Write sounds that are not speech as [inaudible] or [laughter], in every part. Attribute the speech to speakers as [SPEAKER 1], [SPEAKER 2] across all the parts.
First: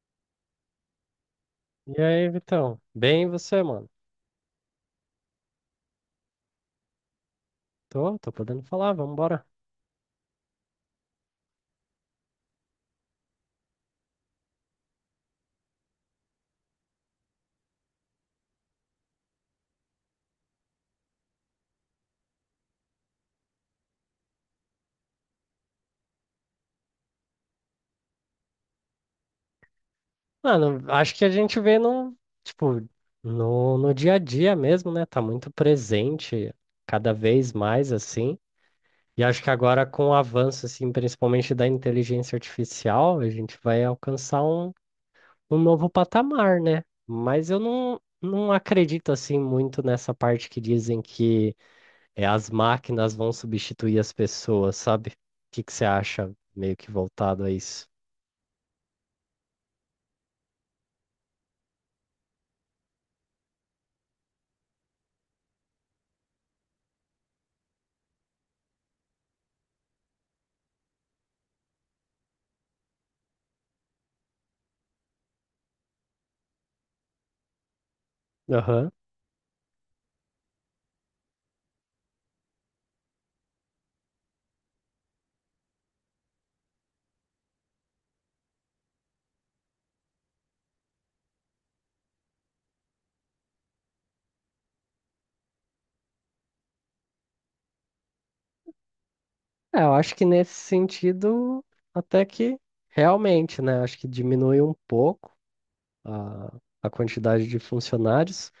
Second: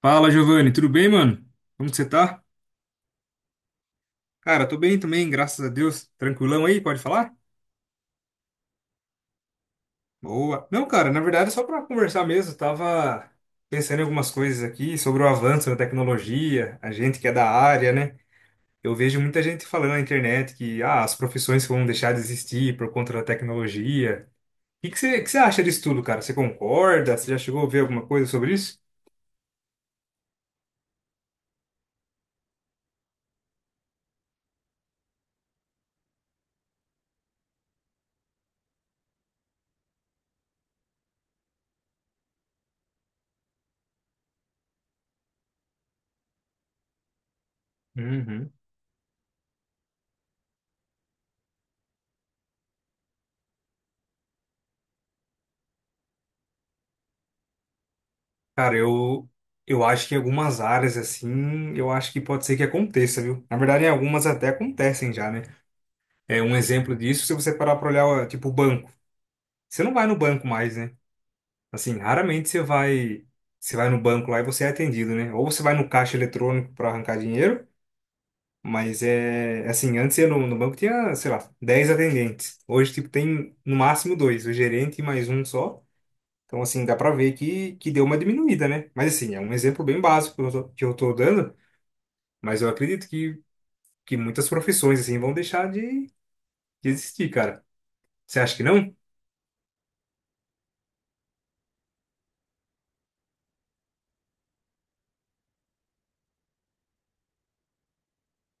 [SPEAKER 1] Fala, Giovanni, tudo bem, mano? Como que
[SPEAKER 2] E
[SPEAKER 1] você
[SPEAKER 2] aí,
[SPEAKER 1] tá?
[SPEAKER 2] Vitão? Bem, e você, mano?
[SPEAKER 1] Cara, tô bem também, graças a Deus. Tranquilão aí, pode falar?
[SPEAKER 2] Tô podendo falar, vambora.
[SPEAKER 1] Boa. Não, cara, na verdade é só pra conversar mesmo. Tava pensando em algumas coisas aqui sobre o avanço da tecnologia, a gente que é da área, né? Eu vejo muita gente falando na internet que as profissões vão deixar de existir por conta da tecnologia. O que que você acha disso tudo, cara? Você concorda? Você já chegou a ver alguma coisa sobre isso?
[SPEAKER 2] Mano, acho que a gente vê tipo, no dia a dia mesmo, né? Tá muito presente, cada vez mais assim. E acho que agora com o avanço, assim, principalmente da inteligência artificial, a gente vai alcançar um novo patamar, né? Mas eu não
[SPEAKER 1] Uhum.
[SPEAKER 2] acredito, assim, muito nessa parte que dizem que as máquinas vão substituir as pessoas, sabe? O que que você acha meio que voltado a isso?
[SPEAKER 1] Cara, eu acho que em algumas áreas, assim, eu acho que pode ser que aconteça, viu? Na verdade, em algumas até acontecem já, né? É um exemplo disso, se você parar pra olhar, ó, tipo, o banco. Você não vai no banco mais, né? Assim, raramente você vai no banco lá e você é atendido, né? Ou você vai no caixa eletrônico pra arrancar dinheiro,
[SPEAKER 2] Aham.
[SPEAKER 1] mas é, assim, antes eu no banco tinha, sei lá, 10 atendentes. Hoje, tipo, tem no máximo dois, o gerente e mais um só. Então, assim, dá pra ver que deu uma diminuída, né? Mas, assim, é um exemplo bem básico que eu tô dando, mas eu acredito que muitas profissões, assim, vão deixar de existir, cara. Você acha que não?
[SPEAKER 2] É, eu acho que nesse sentido, até que realmente, né? Acho que diminui um pouco a, a quantidade de funcionários,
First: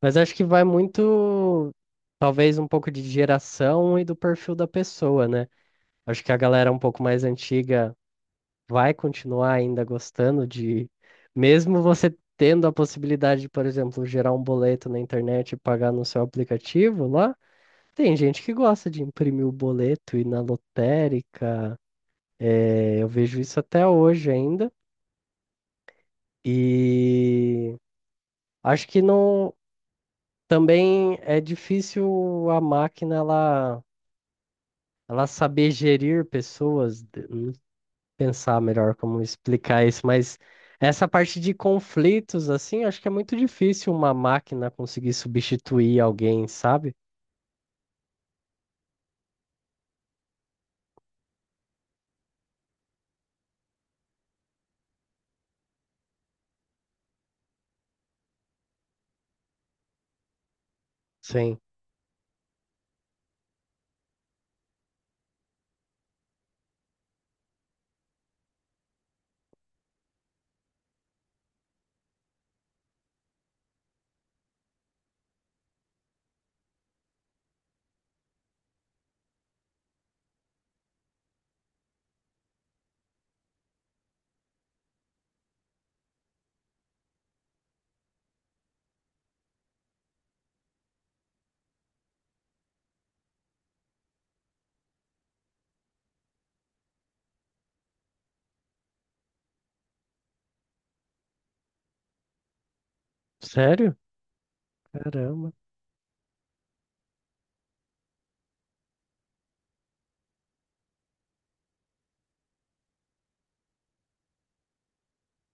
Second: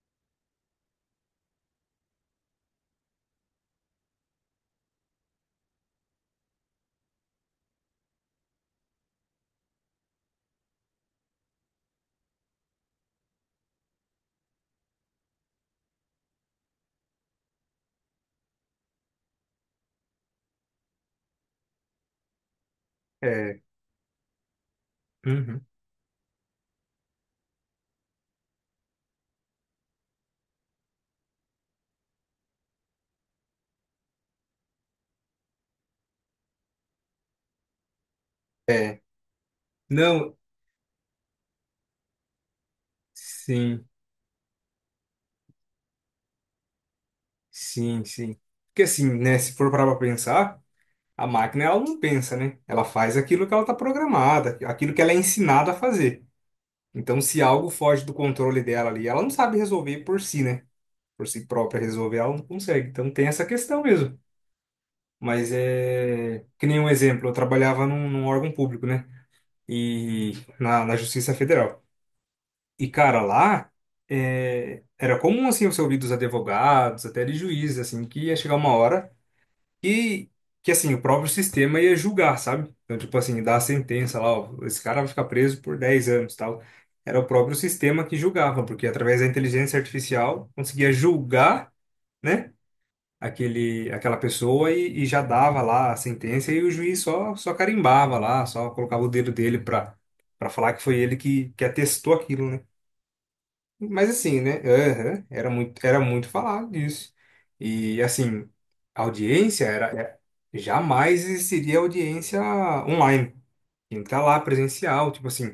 [SPEAKER 2] mas acho que vai muito, talvez, um pouco de geração e do perfil da pessoa, né? Acho que a galera um pouco mais antiga vai continuar ainda gostando de, mesmo você tendo a possibilidade de, por exemplo, gerar um boleto na internet e pagar no seu aplicativo lá, tem gente que gosta de imprimir o boleto e ir na lotérica. É, eu vejo isso
[SPEAKER 1] É.
[SPEAKER 2] até hoje ainda.
[SPEAKER 1] Uhum.
[SPEAKER 2] E acho que não também é difícil a máquina ela saber gerir pessoas. Pensar melhor
[SPEAKER 1] É.
[SPEAKER 2] como explicar isso,
[SPEAKER 1] Não,
[SPEAKER 2] mas essa parte de conflitos, assim, acho que é muito
[SPEAKER 1] sim,
[SPEAKER 2] difícil uma máquina conseguir substituir alguém, sabe?
[SPEAKER 1] sim, sim. Porque, assim, né, se for parar pra pensar, a máquina, ela não pensa, né? Ela faz aquilo que ela tá programada, aquilo que ela é ensinada a fazer. Então, se algo foge do controle dela ali, ela não sabe resolver por si, né? Por si
[SPEAKER 2] Sim.
[SPEAKER 1] própria resolver, ela não consegue. Então, tem essa questão mesmo. Mas é. Que nem um exemplo, eu trabalhava num órgão público, né? E na Justiça Federal. E, cara, lá é, era comum, assim, você ouvir dos advogados, até de juízes, assim, que ia chegar uma hora e que, assim, o próprio sistema ia julgar, sabe? Então, tipo assim, dar a sentença lá, ó, esse cara vai ficar preso por 10 anos, tal. Era o próprio sistema que julgava, porque através da inteligência artificial conseguia julgar, né? aquele, aquela pessoa e já dava lá a sentença e o juiz só carimbava lá, só colocava o dedo dele para falar que foi ele que atestou aquilo, né?
[SPEAKER 2] Sério?
[SPEAKER 1] Mas assim, né? aham,
[SPEAKER 2] Caramba.
[SPEAKER 1] era muito falado disso. E assim, a audiência era, era- jamais existiria audiência online. Tinha que estar lá presencial, tipo assim.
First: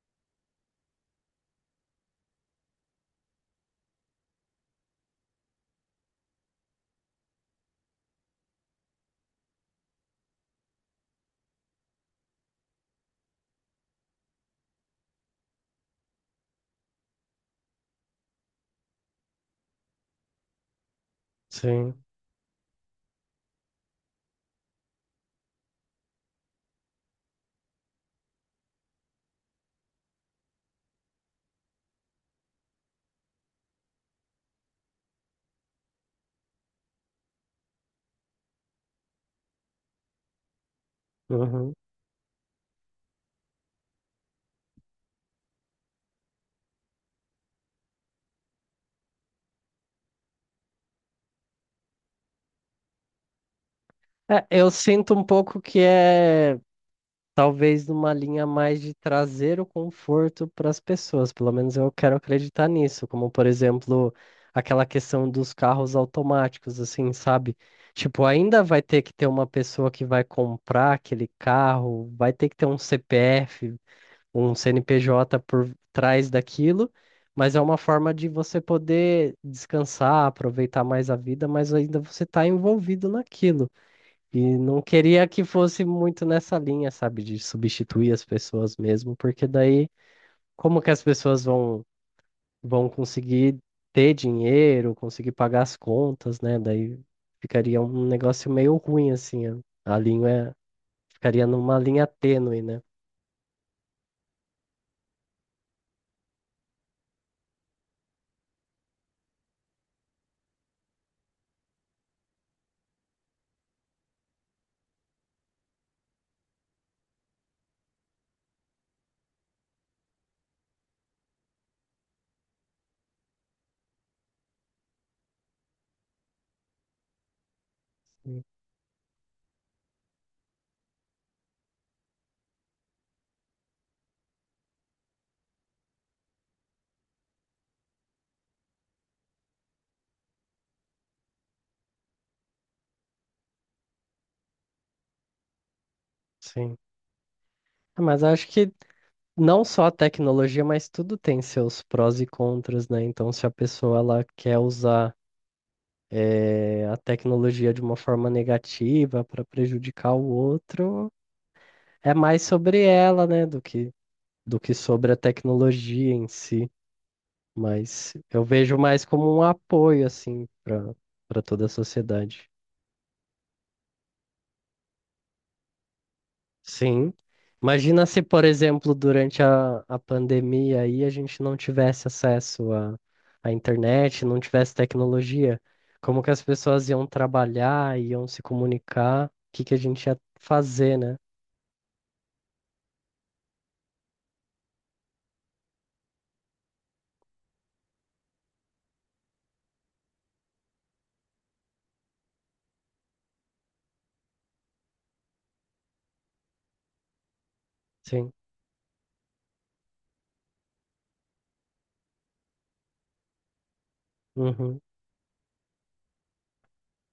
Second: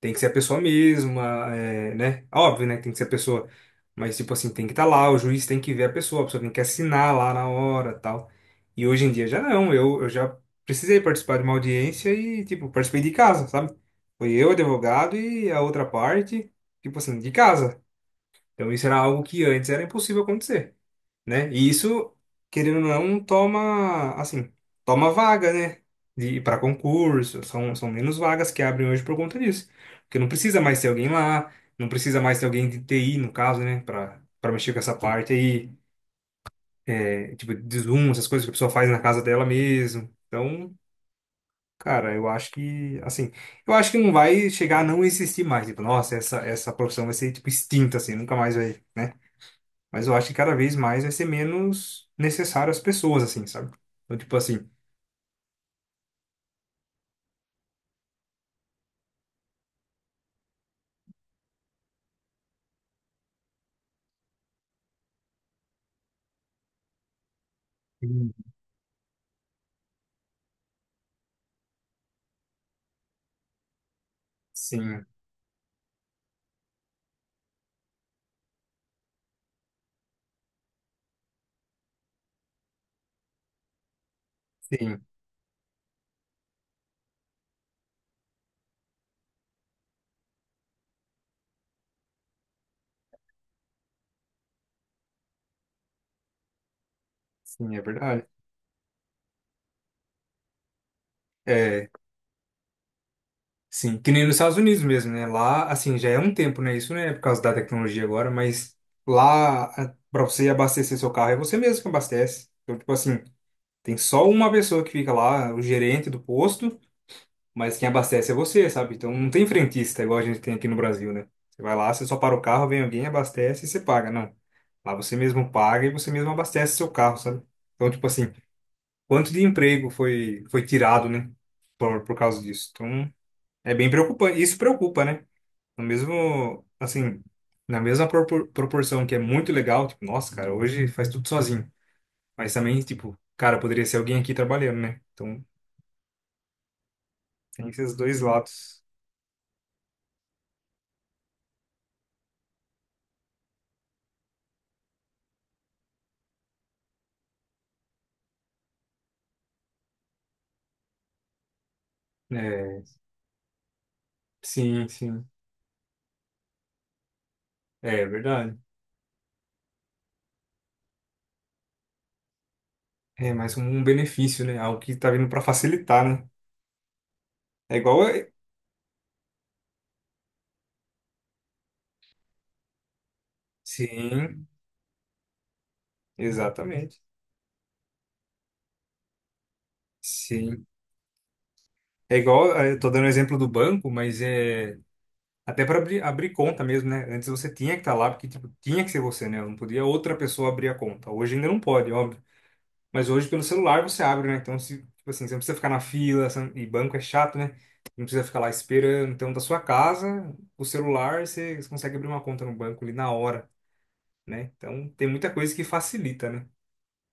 [SPEAKER 1] Tem que ser a pessoa mesma, é, né? Óbvio, né? que Tem que ser a pessoa. Mas, tipo assim, tem que estar lá, o juiz tem que ver a pessoa tem que assinar lá na hora tal. E hoje em dia já não, eu já precisei participar de uma audiência e, tipo, participei de casa, sabe? Foi eu, advogado e a outra parte, tipo assim, de casa. Então isso era algo que antes era impossível acontecer né? E
[SPEAKER 2] Sim.
[SPEAKER 1] isso, querendo ou não, é um toma, assim, toma vaga, né? De para concurso, são menos vagas que abrem hoje por conta disso. Porque não precisa mais ter alguém lá, não precisa mais ter alguém de TI, no caso, né? Para mexer com essa parte aí, é, tipo, de Zoom, essas coisas que a pessoa faz na casa dela mesmo. Então,
[SPEAKER 2] Uhum.
[SPEAKER 1] cara, eu acho que, assim, eu acho que não vai chegar a não existir mais. Tipo, nossa, essa profissão vai ser, tipo, extinta, assim, nunca mais vai, né? Mas eu acho que cada vez mais vai ser menos necessário às pessoas, assim, sabe? Então, tipo
[SPEAKER 2] É,
[SPEAKER 1] assim.
[SPEAKER 2] eu sinto um pouco que é talvez numa linha mais de trazer o conforto para as pessoas, pelo menos eu quero acreditar nisso, como por exemplo, aquela questão dos carros automáticos, assim, sabe? Tipo,
[SPEAKER 1] Sim,
[SPEAKER 2] ainda vai ter que ter uma pessoa que vai comprar aquele carro, vai ter que ter um CPF, um
[SPEAKER 1] sim,
[SPEAKER 2] CNPJ por trás daquilo, mas é uma forma de você poder descansar, aproveitar mais a vida, mas ainda você está envolvido naquilo. E não
[SPEAKER 1] sim,
[SPEAKER 2] queria que fosse muito nessa linha, sabe, de substituir as pessoas mesmo, porque daí como que as pessoas vão conseguir ter dinheiro, conseguir pagar as contas, né? Daí
[SPEAKER 1] sim,
[SPEAKER 2] ficaria
[SPEAKER 1] é
[SPEAKER 2] um
[SPEAKER 1] verdade.
[SPEAKER 2] negócio meio ruim assim, a linha ficaria numa
[SPEAKER 1] É,
[SPEAKER 2] linha tênue, né?
[SPEAKER 1] sim. Que nem nos Estados Unidos mesmo, né? Lá, assim, já é um tempo, né? Isso não é por causa da tecnologia agora, mas lá, pra você abastecer seu carro, é você mesmo que abastece. Então, tipo assim, tem só uma pessoa que fica lá, o gerente do posto. Mas quem abastece é você, sabe? Então não tem frentista igual a gente tem aqui no Brasil, né? Você vai lá, você só para o carro, vem alguém, abastece e você paga. Não. Lá você mesmo paga e você mesmo abastece seu carro, sabe? Então, tipo assim,
[SPEAKER 2] Hum.
[SPEAKER 1] quanto de emprego foi tirado, né? Por causa disso. Então, é bem preocupante. Isso preocupa, né? No mesmo, assim, na mesma proporção que é muito legal, tipo, nossa, cara, hoje faz tudo sozinho. Mas também, tipo, cara, poderia ser alguém aqui trabalhando, né? Então,
[SPEAKER 2] Sim.
[SPEAKER 1] tem esses
[SPEAKER 2] Ah,
[SPEAKER 1] dois
[SPEAKER 2] mas acho que
[SPEAKER 1] lados.
[SPEAKER 2] não só a tecnologia, mas tudo tem seus prós e contras, né? Então, se a pessoa ela quer usar a tecnologia de uma forma negativa para prejudicar o outro, é mais sobre
[SPEAKER 1] É,
[SPEAKER 2] ela, né, do que
[SPEAKER 1] sim,
[SPEAKER 2] sobre a
[SPEAKER 1] sim.
[SPEAKER 2] tecnologia em si.
[SPEAKER 1] É
[SPEAKER 2] Mas eu
[SPEAKER 1] verdade.
[SPEAKER 2] vejo mais como um apoio, assim, para toda a sociedade.
[SPEAKER 1] É mais um benefício, né? Algo que tá vindo para facilitar, né?
[SPEAKER 2] Sim.
[SPEAKER 1] É igual.
[SPEAKER 2] Imagina se,
[SPEAKER 1] a-
[SPEAKER 2] por exemplo, durante a pandemia aí a gente não tivesse acesso à internet, não
[SPEAKER 1] Sim,
[SPEAKER 2] tivesse tecnologia. Como que as pessoas
[SPEAKER 1] exatamente.
[SPEAKER 2] iam trabalhar, iam se comunicar, o que que a gente ia
[SPEAKER 1] Sim.
[SPEAKER 2] fazer, né?
[SPEAKER 1] É igual. Eu tô dando o exemplo do banco, mas é. Até para abrir conta mesmo, né? Antes você tinha que estar lá, porque tipo, tinha que ser você, né? Não podia outra pessoa abrir a conta. Hoje ainda não pode, óbvio. Mas hoje pelo celular você abre, né? Então, se, tipo assim, você não precisa ficar na fila, você não- e banco é chato, né? Não precisa
[SPEAKER 2] Sim,
[SPEAKER 1] ficar lá esperando. Então, da sua casa, o celular, você consegue abrir uma conta no banco ali na hora. Né?
[SPEAKER 2] uhum,
[SPEAKER 1] Então tem muita coisa que facilita, né?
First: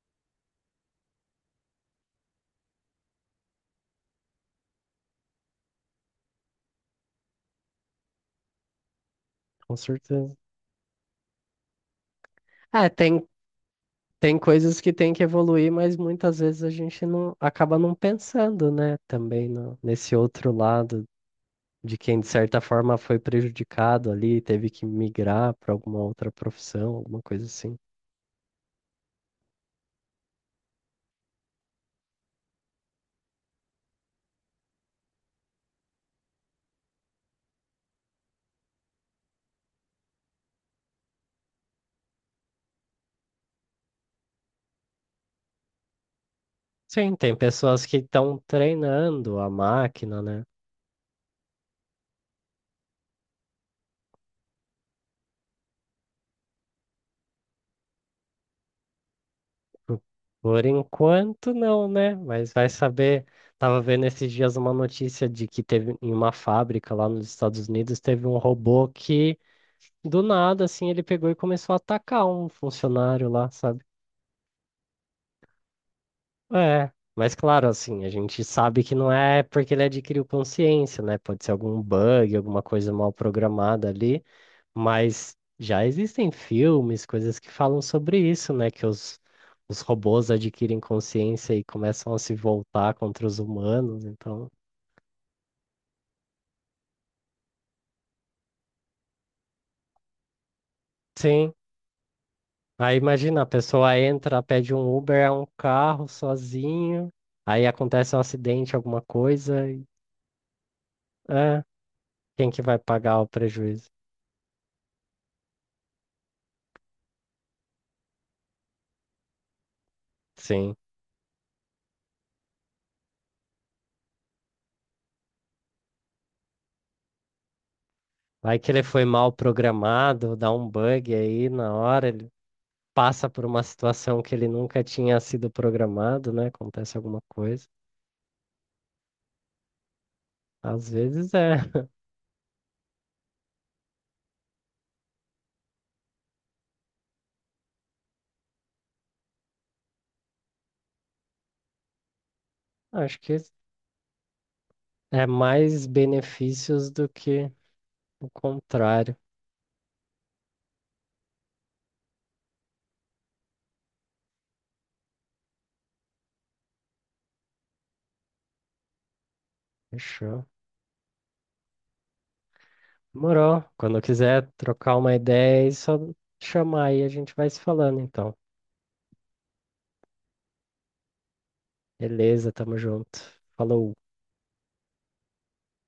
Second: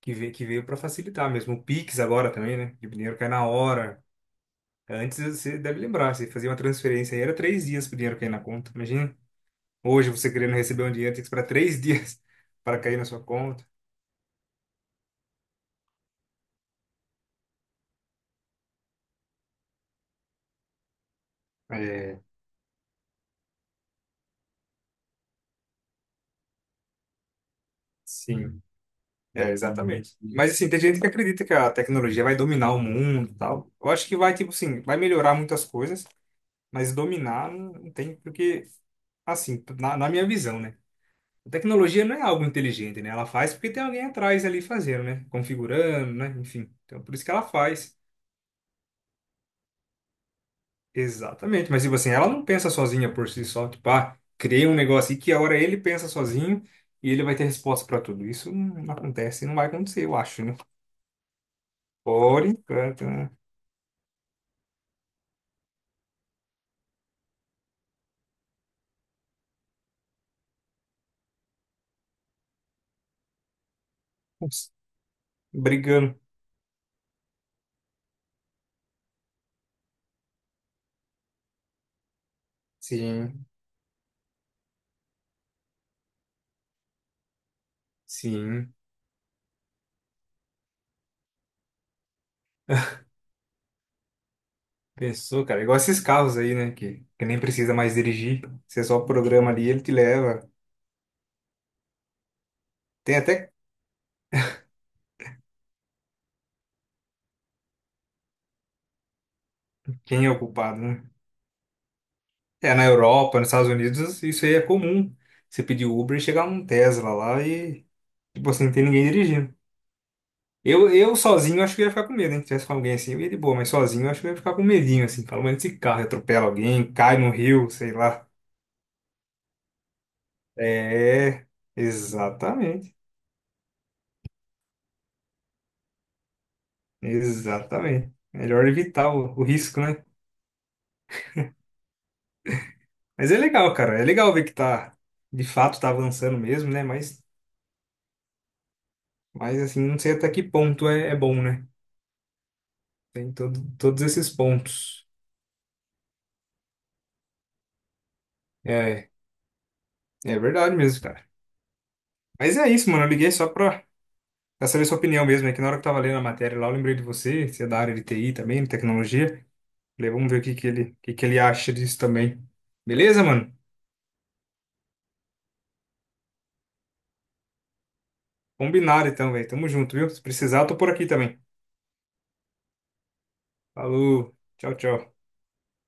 [SPEAKER 1] Que veio para facilitar mesmo. O Pix agora também, né? Que o dinheiro cai na hora. Antes você deve lembrar, você fazia uma transferência aí, era três dias para o dinheiro cair na conta. Imagina,
[SPEAKER 2] com
[SPEAKER 1] hoje você
[SPEAKER 2] certeza.
[SPEAKER 1] querendo receber um dinheiro, tem que esperar três dias [laughs] para
[SPEAKER 2] É,
[SPEAKER 1] cair na sua
[SPEAKER 2] tem,
[SPEAKER 1] conta.
[SPEAKER 2] tem coisas que tem que evoluir, mas muitas vezes a gente não acaba não pensando, né? Também no, nesse outro lado de quem,
[SPEAKER 1] É,
[SPEAKER 2] de certa forma, foi prejudicado ali, teve que migrar para alguma outra profissão, alguma coisa assim.
[SPEAKER 1] sim, é, exatamente. Mas assim, tem gente que acredita que a tecnologia vai dominar o mundo e tal. Eu acho que vai, tipo assim, vai melhorar muitas coisas, mas dominar não tem, porque, assim, na minha visão, né? A tecnologia não é algo inteligente, né? Ela faz porque tem alguém atrás ali fazendo, né? Configurando, né? Enfim. Então, por
[SPEAKER 2] Sim,
[SPEAKER 1] isso que
[SPEAKER 2] tem
[SPEAKER 1] ela
[SPEAKER 2] pessoas
[SPEAKER 1] faz.
[SPEAKER 2] que estão treinando a máquina, né?
[SPEAKER 1] Exatamente. Mas, tipo assim, ela não pensa sozinha por si só. Tipo, ah, criei um negócio e que a hora ele pensa sozinho e ele vai ter resposta para tudo. Isso não acontece, e não vai
[SPEAKER 2] Por
[SPEAKER 1] acontecer, eu acho, né?
[SPEAKER 2] por enquanto, não, né?
[SPEAKER 1] Por
[SPEAKER 2] Mas vai
[SPEAKER 1] enquanto,
[SPEAKER 2] saber.
[SPEAKER 1] né?
[SPEAKER 2] Tava vendo esses dias uma notícia de que teve em uma fábrica lá nos Estados Unidos, teve um robô que do nada, assim, ele pegou e começou a atacar um funcionário lá, sabe?
[SPEAKER 1] Ups, brigando.
[SPEAKER 2] É, mas claro, assim, a gente sabe que não é porque ele adquiriu consciência, né? Pode ser algum bug, alguma coisa mal
[SPEAKER 1] Sim,
[SPEAKER 2] programada ali, mas já existem filmes, coisas que falam sobre isso, né?
[SPEAKER 1] sim.
[SPEAKER 2] Que os robôs adquirem consciência e começam a se voltar
[SPEAKER 1] [laughs]
[SPEAKER 2] contra os humanos, então.
[SPEAKER 1] Pensou, cara? Igual esses carros aí, né? Que nem precisa mais dirigir. Você só programa ali, ele te leva.
[SPEAKER 2] Sim. Aí
[SPEAKER 1] Tem
[SPEAKER 2] imagina, a
[SPEAKER 1] até
[SPEAKER 2] pessoa entra, pede um Uber, é um carro sozinho. Aí acontece um acidente, alguma coisa.
[SPEAKER 1] quem é o culpado, né?
[SPEAKER 2] É, quem que
[SPEAKER 1] É,
[SPEAKER 2] vai
[SPEAKER 1] na
[SPEAKER 2] pagar o
[SPEAKER 1] Europa, nos Estados
[SPEAKER 2] prejuízo?
[SPEAKER 1] Unidos, isso aí é comum. Você pedir Uber e chegar um Tesla lá e, tipo assim, não tem ninguém dirigindo.
[SPEAKER 2] Sim.
[SPEAKER 1] Eu sozinho acho que ia ficar com medo, hein? Se tivesse com alguém assim, eu ia de boa, mas sozinho eu acho que eu ia ficar com medinho, assim. Fala, mas esse carro atropela alguém, cai no rio, sei lá.
[SPEAKER 2] Vai que ele foi mal programado, dá um bug
[SPEAKER 1] É,
[SPEAKER 2] aí na hora, ele
[SPEAKER 1] exatamente.
[SPEAKER 2] passa por uma situação que ele nunca tinha sido programado, né? Acontece alguma coisa.
[SPEAKER 1] Exatamente. Melhor evitar o risco, né?
[SPEAKER 2] Às vezes é,
[SPEAKER 1] Mas é legal, cara. É legal ver que tá, de fato, tá avançando mesmo, né? Mas assim, não sei até que ponto é, é bom, né?
[SPEAKER 2] [laughs] acho
[SPEAKER 1] Tem
[SPEAKER 2] que
[SPEAKER 1] todo, todos esses pontos.
[SPEAKER 2] é mais benefícios do que o
[SPEAKER 1] É,
[SPEAKER 2] contrário.
[SPEAKER 1] É verdade mesmo, cara. Mas é isso, mano. Eu liguei só pra saber sua opinião mesmo. É que na hora que eu tava lendo a matéria lá, eu lembrei de você. Você é da área de TI também, de tecnologia. Falei, vamos ver o
[SPEAKER 2] Fechou.
[SPEAKER 1] que que ele, o que que ele acha disso também. Beleza, mano?
[SPEAKER 2] Demorou. Quando quiser trocar uma ideia, é só chamar aí, a gente vai se falando então.
[SPEAKER 1] Combinado então, velho. Tamo junto, viu? Se precisar, eu tô por aqui também.
[SPEAKER 2] Beleza, tamo junto. Falou.
[SPEAKER 1] Falou. Tchau, tchau.